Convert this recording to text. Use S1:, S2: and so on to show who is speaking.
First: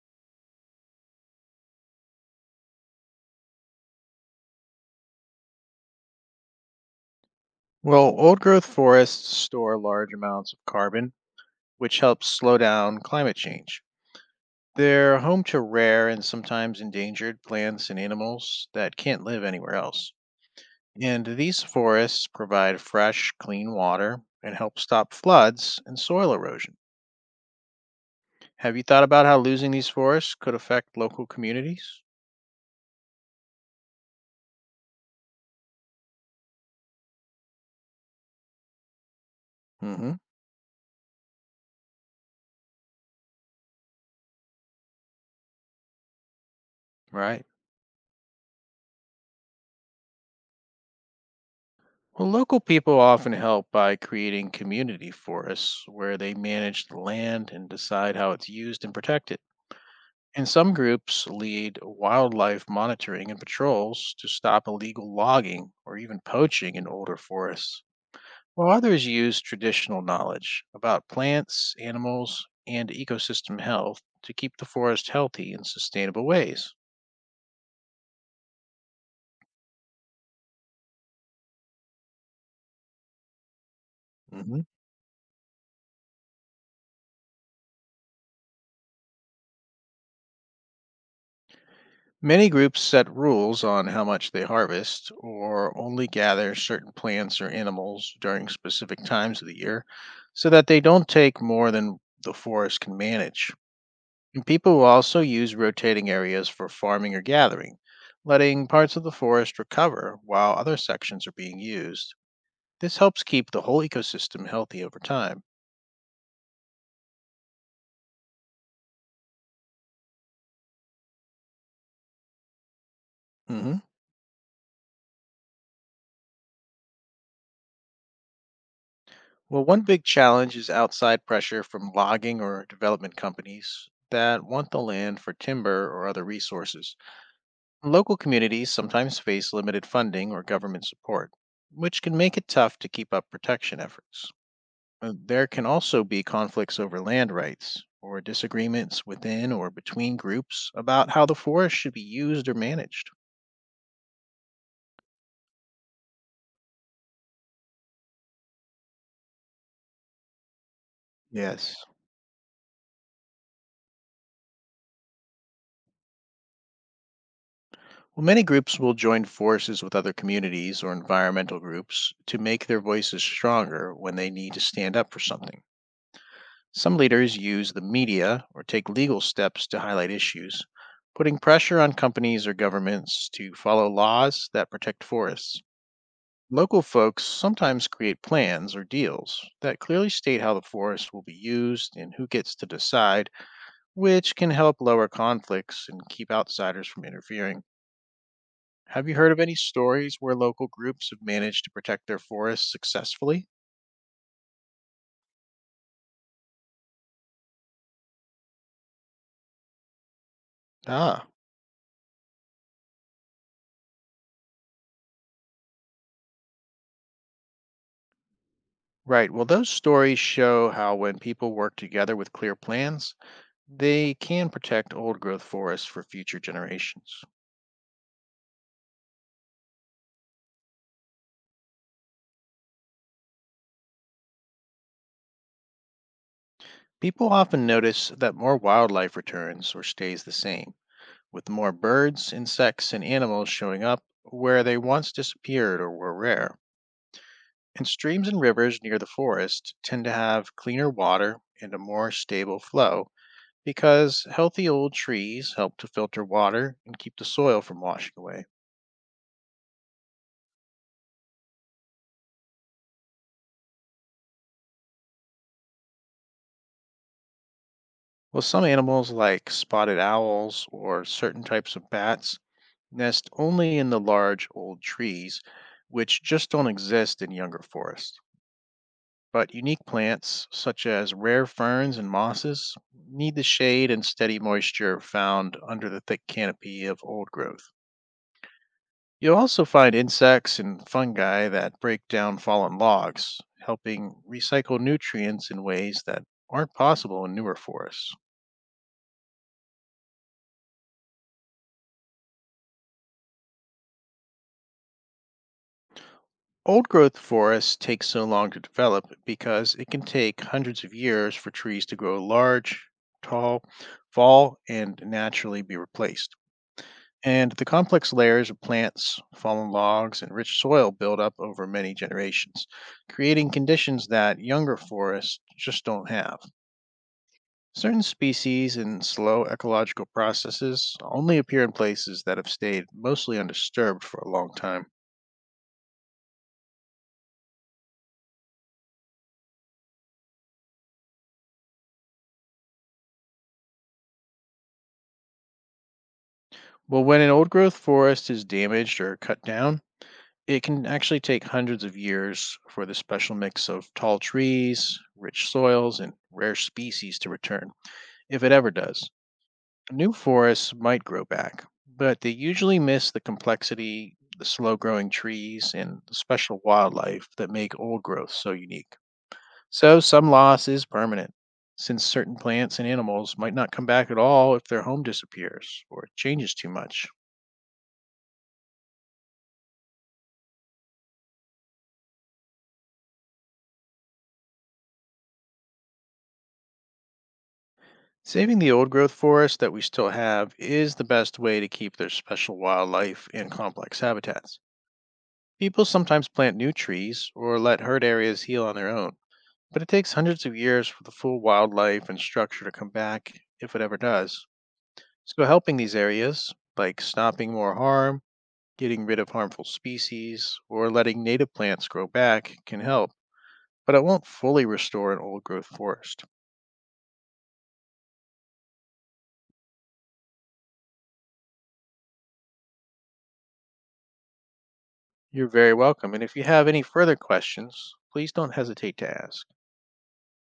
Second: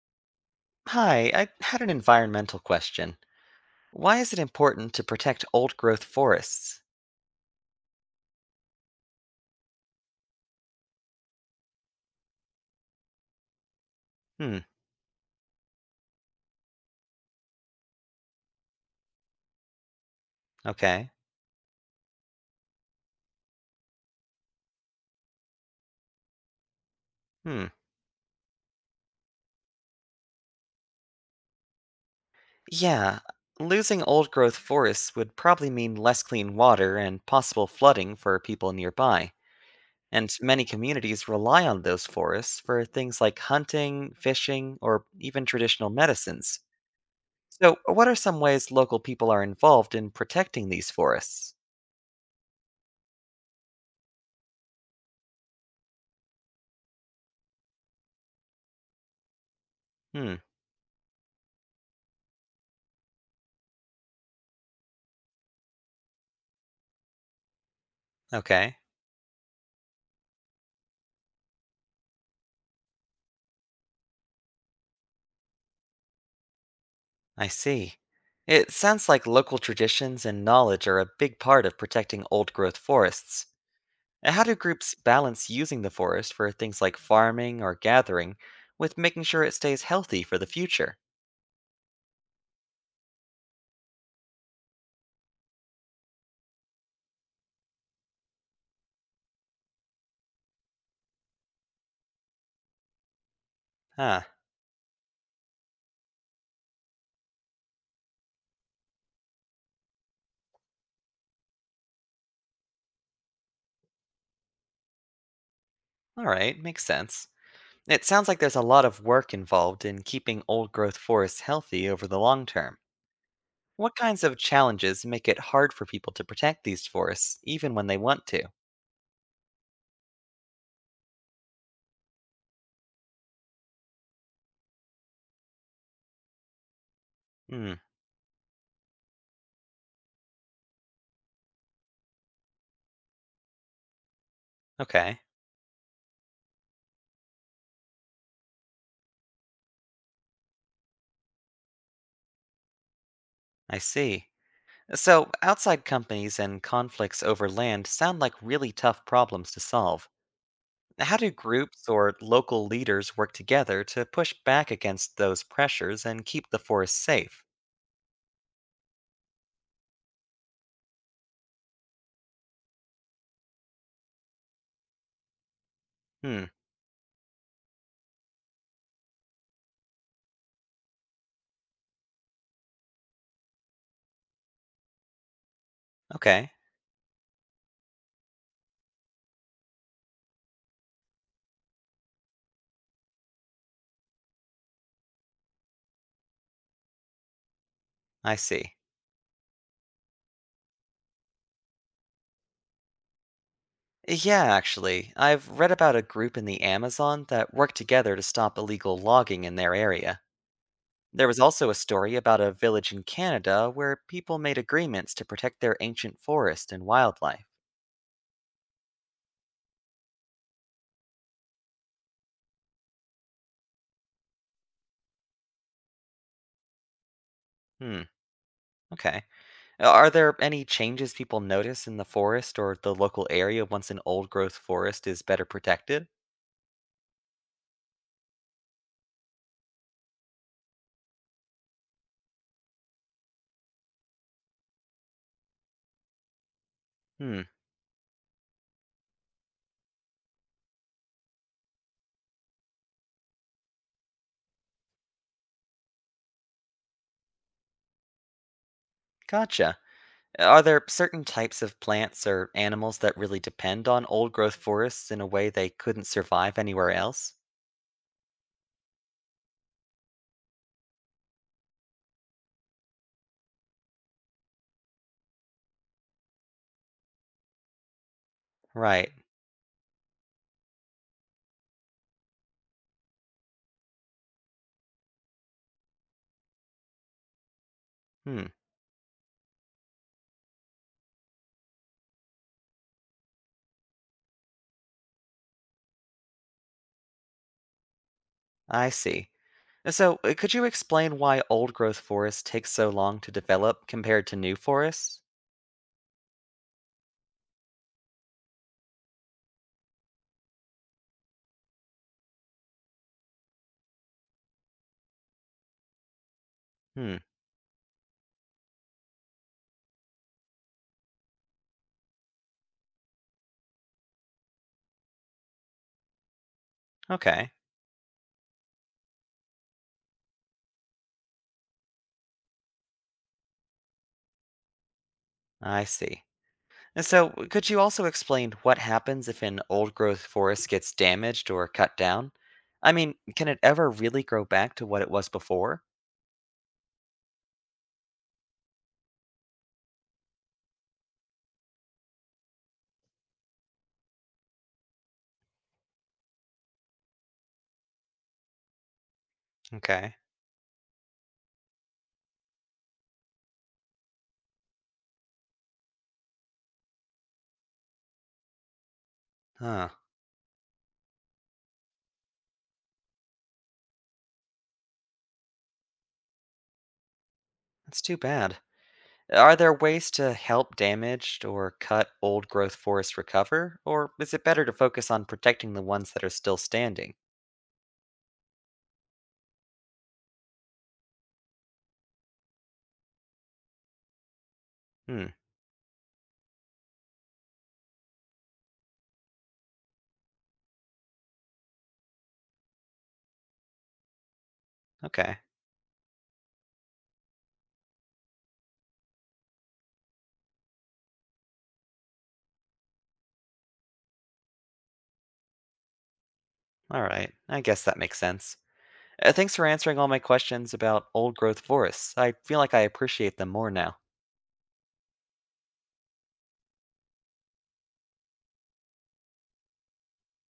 S1: Hi, I had an environmental question. Why is it important to protect old growth forests?
S2: Well, old growth forests store large amounts of carbon, which helps slow down climate change.
S1: Hmm,
S2: They're home to rare and sometimes endangered plants and animals that can't live anywhere else.
S1: okay.
S2: And these forests provide fresh, clean water and help stop floods and soil erosion.
S1: Hmm.
S2: Have you thought about how losing these forests could affect local communities?
S1: Yeah, losing old growth forests would probably mean less clean water and possible flooding for people nearby.
S2: Hmm.
S1: And many communities rely on those forests for things like hunting, fishing, or even traditional medicines.
S2: Right.
S1: So, what are some ways local people are involved in protecting these forests?
S2: Well, local people often help by creating community forests where they manage the land and decide how it's used and protected.
S1: Hmm,
S2: And some groups lead wildlife monitoring and patrols to stop illegal logging or even poaching in older forests, while
S1: okay.
S2: others use traditional knowledge about plants, animals, and ecosystem health to keep the forest healthy in sustainable ways.
S1: I see. It sounds like local traditions and knowledge are a big part of protecting old growth forests. How do
S2: Hmm.
S1: groups balance using the forest for things like farming or gathering with making sure it stays healthy for the future?
S2: Many groups set rules on how much they harvest or only gather certain plants or animals during specific times of the year so that they don't take more than the forest can manage.
S1: Ah,
S2: And people will also use rotating areas for farming or gathering, letting parts of the forest recover while other sections are being used. This helps keep the whole ecosystem healthy over time.
S1: alright, makes sense. It sounds like there's a lot of work involved in keeping old growth forests healthy over the long term.
S2: Hmm.
S1: What kinds of challenges make it hard for people to protect these forests even when they want to?
S2: Well, one big challenge is outside pressure from logging or development companies that want the land for timber or other resources.
S1: Hmm,
S2: Local communities sometimes face limited funding or government support, which can make it tough to keep up protection efforts. Uh,
S1: okay,
S2: There can also be conflicts over land rights or disagreements within or between groups about how the forest should be used or managed.
S1: I see. So, outside companies and conflicts over land sound like really tough problems to solve. How do
S2: Yes.
S1: groups or local leaders work together to push back against those pressures and keep the forest safe?
S2: Well, many groups will join forces with other communities or environmental groups to make their voices stronger when they need to stand up for something.
S1: Hmm,
S2: Some leaders use the media or take legal steps to highlight issues, putting pressure on companies or governments to follow laws that protect forests.
S1: okay,
S2: Local folks sometimes create plans or deals that clearly state how the forest will be used and who gets to decide, which can help lower conflicts and keep outsiders from interfering.
S1: I see.
S2: Have you heard of any stories where local groups have managed to protect their forests successfully?
S1: Yeah, actually, I've read about a group in the Amazon that worked together to stop illegal logging in their area.
S2: Ah.
S1: There was also a story about a village in Canada where people made agreements to protect their ancient forest and wildlife.
S2: Right. Well, those stories show how when people work together with clear plans, they can protect old growth forests for future generations.
S1: Hmm, okay. Are there any changes people notice in the forest or the local area once an old growth forest is better protected?
S2: People often notice that more wildlife returns or stays the same with more birds, insects, and animals showing up where they once disappeared or were rare.
S1: Hmm,
S2: And streams and rivers near the forest tend to have cleaner water and a more stable flow because healthy old trees help to filter water and keep the soil from washing away.
S1: gotcha. Are there certain types of plants or animals that really depend on old growth forests in a way they couldn't survive anywhere else?
S2: Well, some animals like spotted owls or certain types of bats nest only in the large old trees, which just don't exist in younger forests.
S1: Right.
S2: But unique plants such as rare ferns and mosses need the shade and steady moisture found under the thick canopy of old growth.
S1: Hmm,
S2: You'll also find insects and fungi that break down fallen logs, helping recycle nutrients in ways that aren't possible in newer forests.
S1: I see. So, could you explain why old growth forests take so long to develop compared to new forests?
S2: Old growth forests take so long to develop because it can take hundreds of years for trees to grow large, tall, fall, and naturally be replaced.
S1: Hmm,
S2: And the complex layers of plants, fallen logs, and rich soil build up over many generations, creating conditions that younger forests just don't have.
S1: okay.
S2: Certain species and slow ecological processes only appear in places that have stayed mostly undisturbed for a long time.
S1: I see. And so, could you also explain what happens if an old growth forest gets damaged or cut down? I mean, can it ever really grow back to what it was before?
S2: Well, when an old growth forest is damaged or cut down, it can actually take hundreds of years for the special mix of tall trees, rich soils, and rare species to return, if it ever does. New
S1: Okay.
S2: forests might grow back, but they usually miss the complexity, the slow growing trees, and the special wildlife that make old growth so unique.
S1: Huh.
S2: So some loss is permanent, since certain plants and animals might not come back at all if their home disappears or changes too much.
S1: That's too bad. Are there ways to help damaged or cut old growth forests recover? Or is it better to focus on protecting the ones that are still standing?
S2: Saving the old growth forest that we still have is the best way to keep their special wildlife and complex habitats.
S1: Hmm.
S2: People sometimes plant new trees or let herd areas heal on their own, but it takes hundreds of years for the full wildlife and structure to come back, if it ever does.
S1: Okay.
S2: So, helping these areas, like stopping more harm, getting rid of harmful species, or letting native plants grow back, can help, but it won't fully restore an old growth forest.
S1: All right. I guess that makes sense. Thanks for answering all my questions about old growth forests. I feel like I appreciate them more now.
S2: You're very welcome, and if you have any further questions, please don't hesitate to ask.